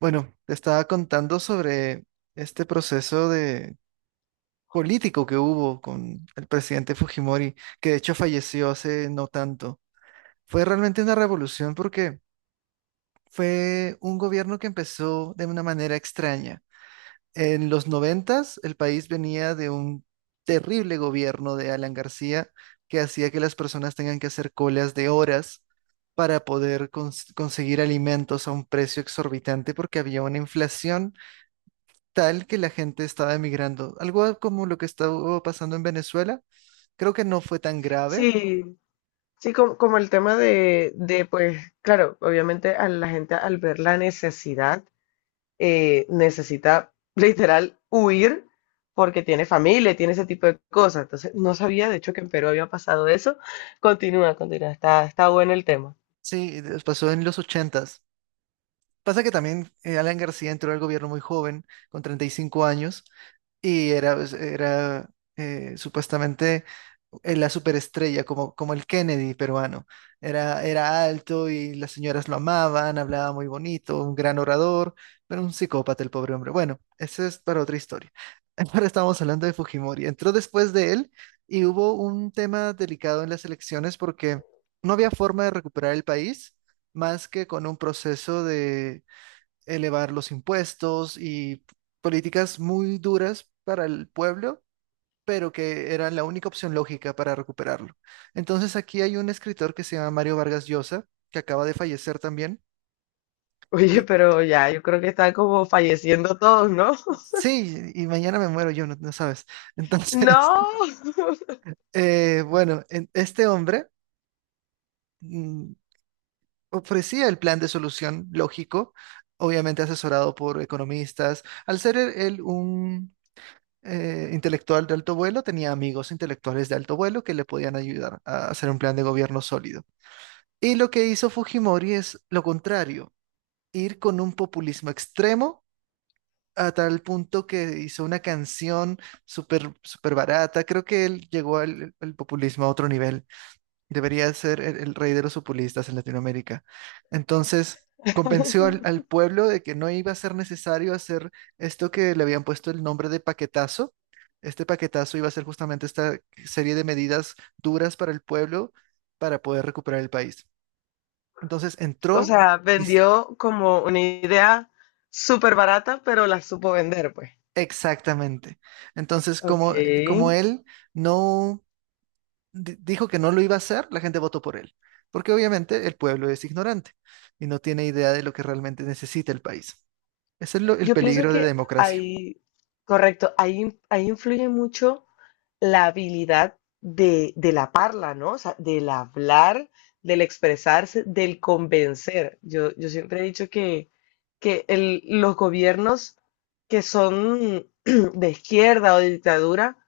Bueno, te estaba contando sobre este proceso de político que hubo con el presidente Fujimori, que de hecho falleció hace no tanto. Fue realmente una revolución porque fue un gobierno que empezó de una manera extraña. En los noventas, el país venía de un terrible gobierno de Alan García que hacía que las personas tengan que hacer colas de horas para poder conseguir alimentos a un precio exorbitante porque había una inflación tal que la gente estaba emigrando. Algo como lo que estaba pasando en Venezuela. Creo que no fue tan grave. Sí, sí, como el tema pues, claro, obviamente a la gente al ver la necesidad, necesita literal huir porque tiene familia, tiene ese tipo de cosas. Entonces, no sabía, de hecho, que en Perú había pasado eso. Continúa, continúa, está bueno el tema. Sí, pasó en los ochentas. Pasa que también Alan García entró al gobierno muy joven, con 35 años, y era, pues, era supuestamente la superestrella, como el Kennedy peruano. Era alto y las señoras lo amaban, hablaba muy bonito, un gran orador, pero un psicópata el pobre hombre. Bueno, eso es para otra historia. Ahora estamos hablando de Fujimori. Entró después de él y hubo un tema delicado en las elecciones porque no había forma de recuperar el país más que con un proceso de elevar los impuestos y políticas muy duras para el pueblo, pero que eran la única opción lógica para recuperarlo. Entonces aquí hay un escritor que se llama Mario Vargas Llosa, que acaba de fallecer también. Oye, Y pero ya, yo creo que están como falleciendo todos, ¿no? sí, y mañana me muero yo, no, no sabes. Entonces, No, bueno, este hombre mm, ofrecía el plan de solución lógico, obviamente asesorado por economistas. Al ser él un intelectual de alto vuelo tenía amigos intelectuales de alto vuelo que le podían ayudar a hacer un plan de gobierno sólido. Y lo que hizo Fujimori es lo contrario, ir con un populismo extremo a tal punto que hizo una canción súper súper barata. Creo que él llegó al populismo a otro nivel. Debería ser el rey de los populistas en Latinoamérica. Entonces, convenció al pueblo de que no iba a ser necesario hacer esto que le habían puesto el nombre de paquetazo. Este paquetazo iba a ser justamente esta serie de medidas duras para el pueblo para poder recuperar el país. Entonces, o entró, sea, dis- vendió como una idea súper barata, pero la supo vender, pues. exactamente. Entonces, Ok. Como él no... dijo que no lo iba a hacer, la gente votó por él, porque obviamente el pueblo es ignorante y no tiene idea de lo que realmente necesita el país. Ese es el Yo pienso peligro de la que democracia. ahí, correcto, ahí influye mucho la habilidad de la parla, ¿no? O sea, del hablar, del expresarse, del convencer. Yo siempre he dicho que los gobiernos que son de izquierda o de dictadura,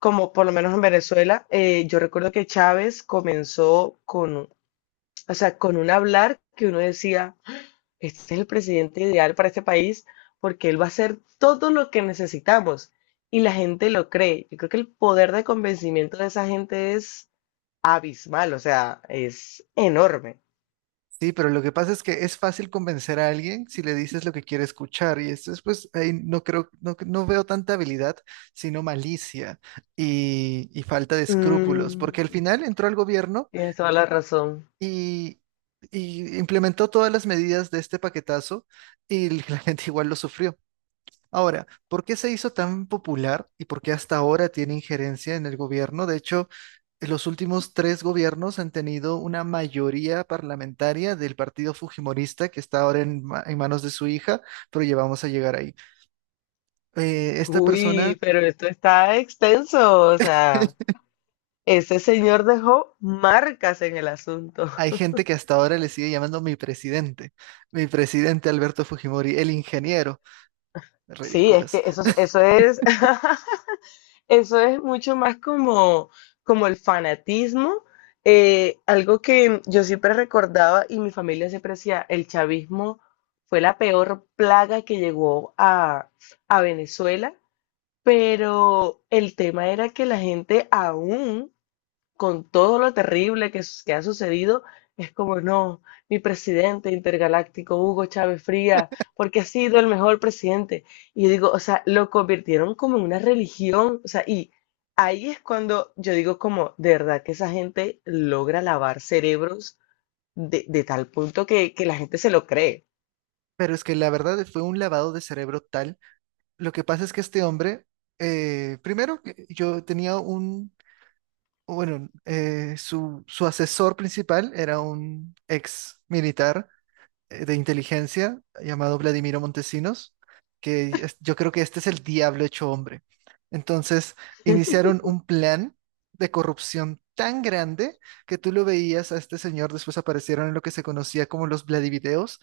como por lo menos en Venezuela, yo recuerdo que Chávez comenzó con, o sea, con un hablar que uno decía este es el presidente ideal para este país porque él va a hacer todo lo que necesitamos y la gente lo cree. Yo creo que el poder de convencimiento de esa gente es abismal, o sea, es enorme. Sí, pero lo que pasa es que es fácil convencer a alguien si le dices lo que quiere escuchar y esto es pues ahí no creo, no, no veo tanta habilidad, sino malicia y falta de Mm, escrúpulos, porque al final entró al gobierno tienes toda la razón. y, y implementó todas las medidas de este paquetazo y la gente igual lo sufrió. Ahora, ¿por qué se hizo tan popular y por qué hasta ahora tiene injerencia en el gobierno? De hecho, en los últimos tres gobiernos han tenido una mayoría parlamentaria del partido fujimorista que está ahora en, en manos de su hija, pero ya vamos a llegar ahí. Esta Uy, persona, pero esto está extenso, o sea, ese señor dejó marcas en el asunto. hay gente que hasta ahora le sigue llamando mi presidente Alberto Fujimori, el ingeniero. Sí, es Ridículos. que eso es eso es mucho más como el fanatismo. Algo que yo siempre recordaba y mi familia siempre decía, el chavismo fue la peor plaga que llegó a Venezuela, pero el tema era que la gente aún, con todo lo terrible que, que ha sucedido, es como, no, mi presidente intergaláctico, Hugo Chávez Frías, porque ha sido el mejor presidente. Y yo digo, o sea, lo convirtieron como en una religión, o sea, y es cuando yo digo como, de verdad que esa gente logra lavar cerebros de tal punto que la gente se lo cree. Pero es que la verdad fue un lavado de cerebro tal. Lo que pasa es que este hombre, primero, que yo tenía un, bueno, su, su asesor principal era un ex militar de inteligencia llamado Vladimiro Montesinos, que yo creo que este es el diablo hecho hombre. Entonces, iniciaron un plan de corrupción tan grande que tú lo veías a este señor, después aparecieron en lo que se conocía como los Vladivideos,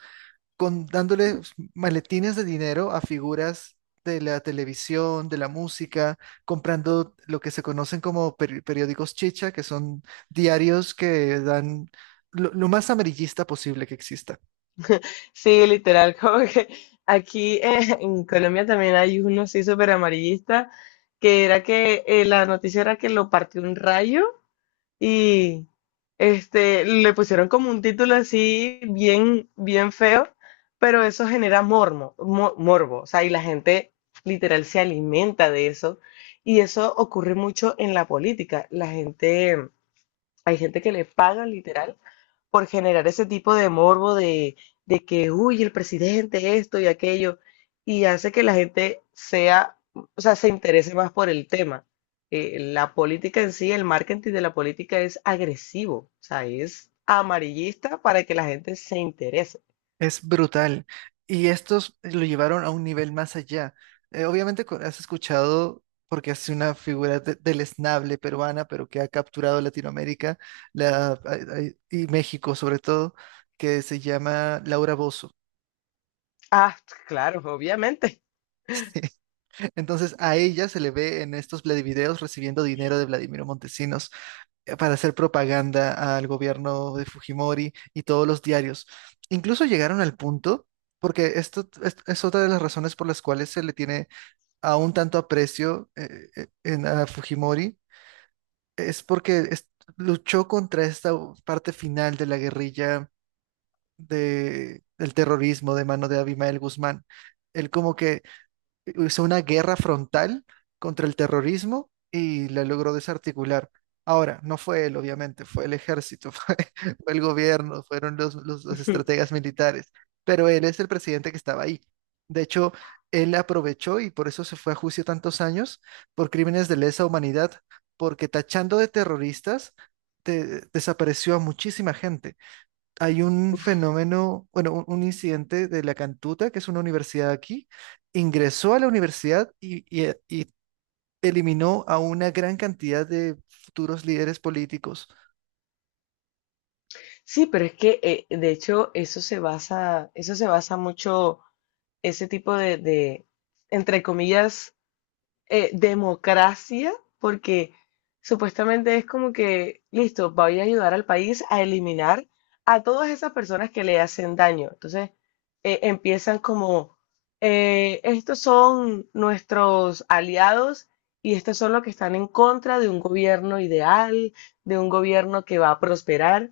con, dándole maletines de dinero a figuras de la televisión, de la música, comprando lo que se conocen como periódicos chicha, que son diarios que dan lo más amarillista posible que exista. Sí, literal, como que aquí en Colombia también hay uno así súper amarillista, que era que la noticia era que lo partió un rayo y este, le pusieron como un título así bien, bien feo, pero eso genera morbo, o sea, y la gente literal se alimenta de eso, y eso ocurre mucho en la política, la gente hay gente que le pagan literal por generar ese tipo de morbo de que, uy, el presidente, esto y aquello, y hace que la gente sea, o sea, se interese más por el tema. La política en sí, el marketing de la política es agresivo, o sea, es amarillista para que la gente se interese. Es brutal. Y estos lo llevaron a un nivel más allá. Obviamente has escuchado, porque es una figura del esnable peruana, pero que ha capturado Latinoamérica la, y México sobre todo, que se llama Laura Bozzo. Ah, claro, obviamente. Entonces a ella se le ve en estos Vladivideos recibiendo dinero de Vladimiro Montesinos, para hacer propaganda al gobierno de Fujimori y todos los diarios. Incluso llegaron al punto, porque esto es otra de las razones por las cuales se le tiene aún tanto aprecio en, a Fujimori, es porque luchó contra esta parte final de la guerrilla de, del terrorismo de mano de Abimael Guzmán. Él como que hizo una guerra frontal contra el terrorismo y la logró desarticular. Ahora, no fue él, obviamente, fue el ejército, fue, fue el gobierno, fueron los, los estrategas militares, pero él es el presidente que estaba ahí. De hecho, él aprovechó y por eso se fue a juicio tantos años por crímenes de lesa humanidad, porque tachando de terroristas, desapareció a muchísima gente. Hay un fenómeno, bueno, un incidente de la Cantuta, que es una universidad aquí, ingresó a la universidad y, y eliminó a una gran cantidad de futuros líderes políticos. Sí, pero es que de hecho eso se basa mucho, ese tipo entre comillas, democracia, porque supuestamente es como que, listo, voy a ayudar al país a eliminar a todas esas personas que le hacen daño. Entonces, empiezan como, estos son nuestros aliados y estos son los que están en contra de un gobierno ideal, de un gobierno que va a prosperar.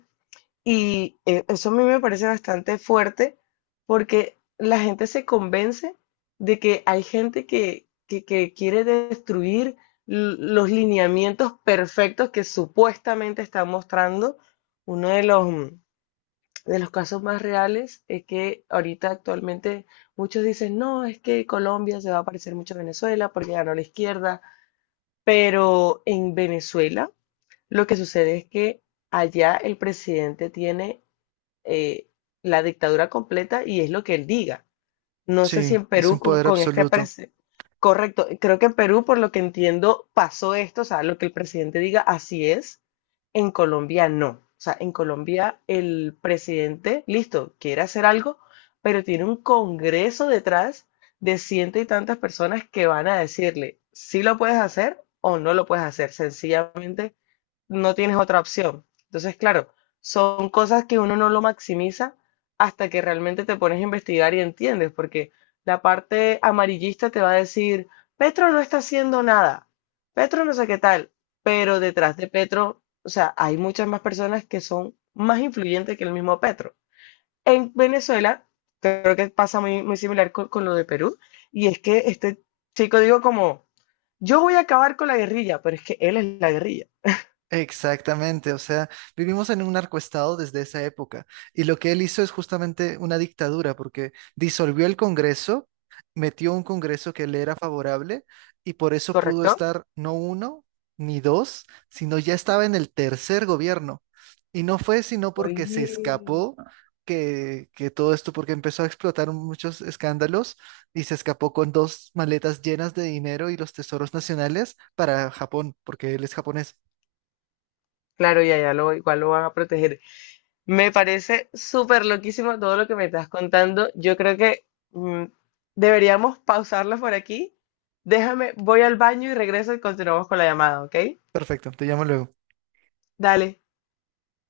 Y eso a mí me parece bastante fuerte porque la gente se convence de que hay gente que quiere destruir los lineamientos perfectos que supuestamente están mostrando. Uno de los casos más reales es que ahorita actualmente muchos dicen, no, es que Colombia se va a parecer mucho a Venezuela porque ganó la izquierda, pero en Venezuela lo que sucede es que allá el presidente tiene eh, la dictadura completa y es lo que él diga. No sé si Sí, en es Perú un con, poder con este absoluto. Correcto, creo que en Perú, por lo que entiendo, pasó esto, o sea, lo que el presidente diga, así es. En Colombia no. O sea, en Colombia el presidente, listo, quiere hacer algo, pero tiene un congreso detrás de ciento y tantas personas que van a decirle si lo puedes hacer o no lo puedes hacer. Sencillamente no tienes otra opción. Entonces, claro, son cosas que uno no lo maximiza hasta que realmente te pones a investigar y entiendes, porque la parte amarillista te va a decir, Petro no está haciendo nada, Petro no sé qué tal, pero detrás de Petro, o sea, hay muchas más personas que son más influyentes que el mismo Petro. En Venezuela, creo que pasa muy, muy similar con lo de Perú, y es que este chico digo como, yo voy a acabar con la guerrilla, pero es que él es la guerrilla, Exactamente, o sea, vivimos en un narcoestado desde esa época y lo que él hizo es justamente una dictadura porque disolvió el Congreso, metió un Congreso que le era favorable y por eso pudo ¿correcto? estar no uno ni dos, sino ya estaba en el tercer gobierno. Y no fue sino porque se Oye, escapó que todo esto, porque empezó a explotar muchos escándalos y se escapó con dos maletas llenas de dinero y los tesoros nacionales para Japón, porque él es japonés. claro, ya, ya igual lo van a proteger. Me parece súper loquísimo todo lo que me estás contando. Yo creo que mm, deberíamos pausarlo por aquí. Déjame, voy al baño y regreso y continuamos con la llamada, ¿ok? Perfecto, te llamo luego. Dale.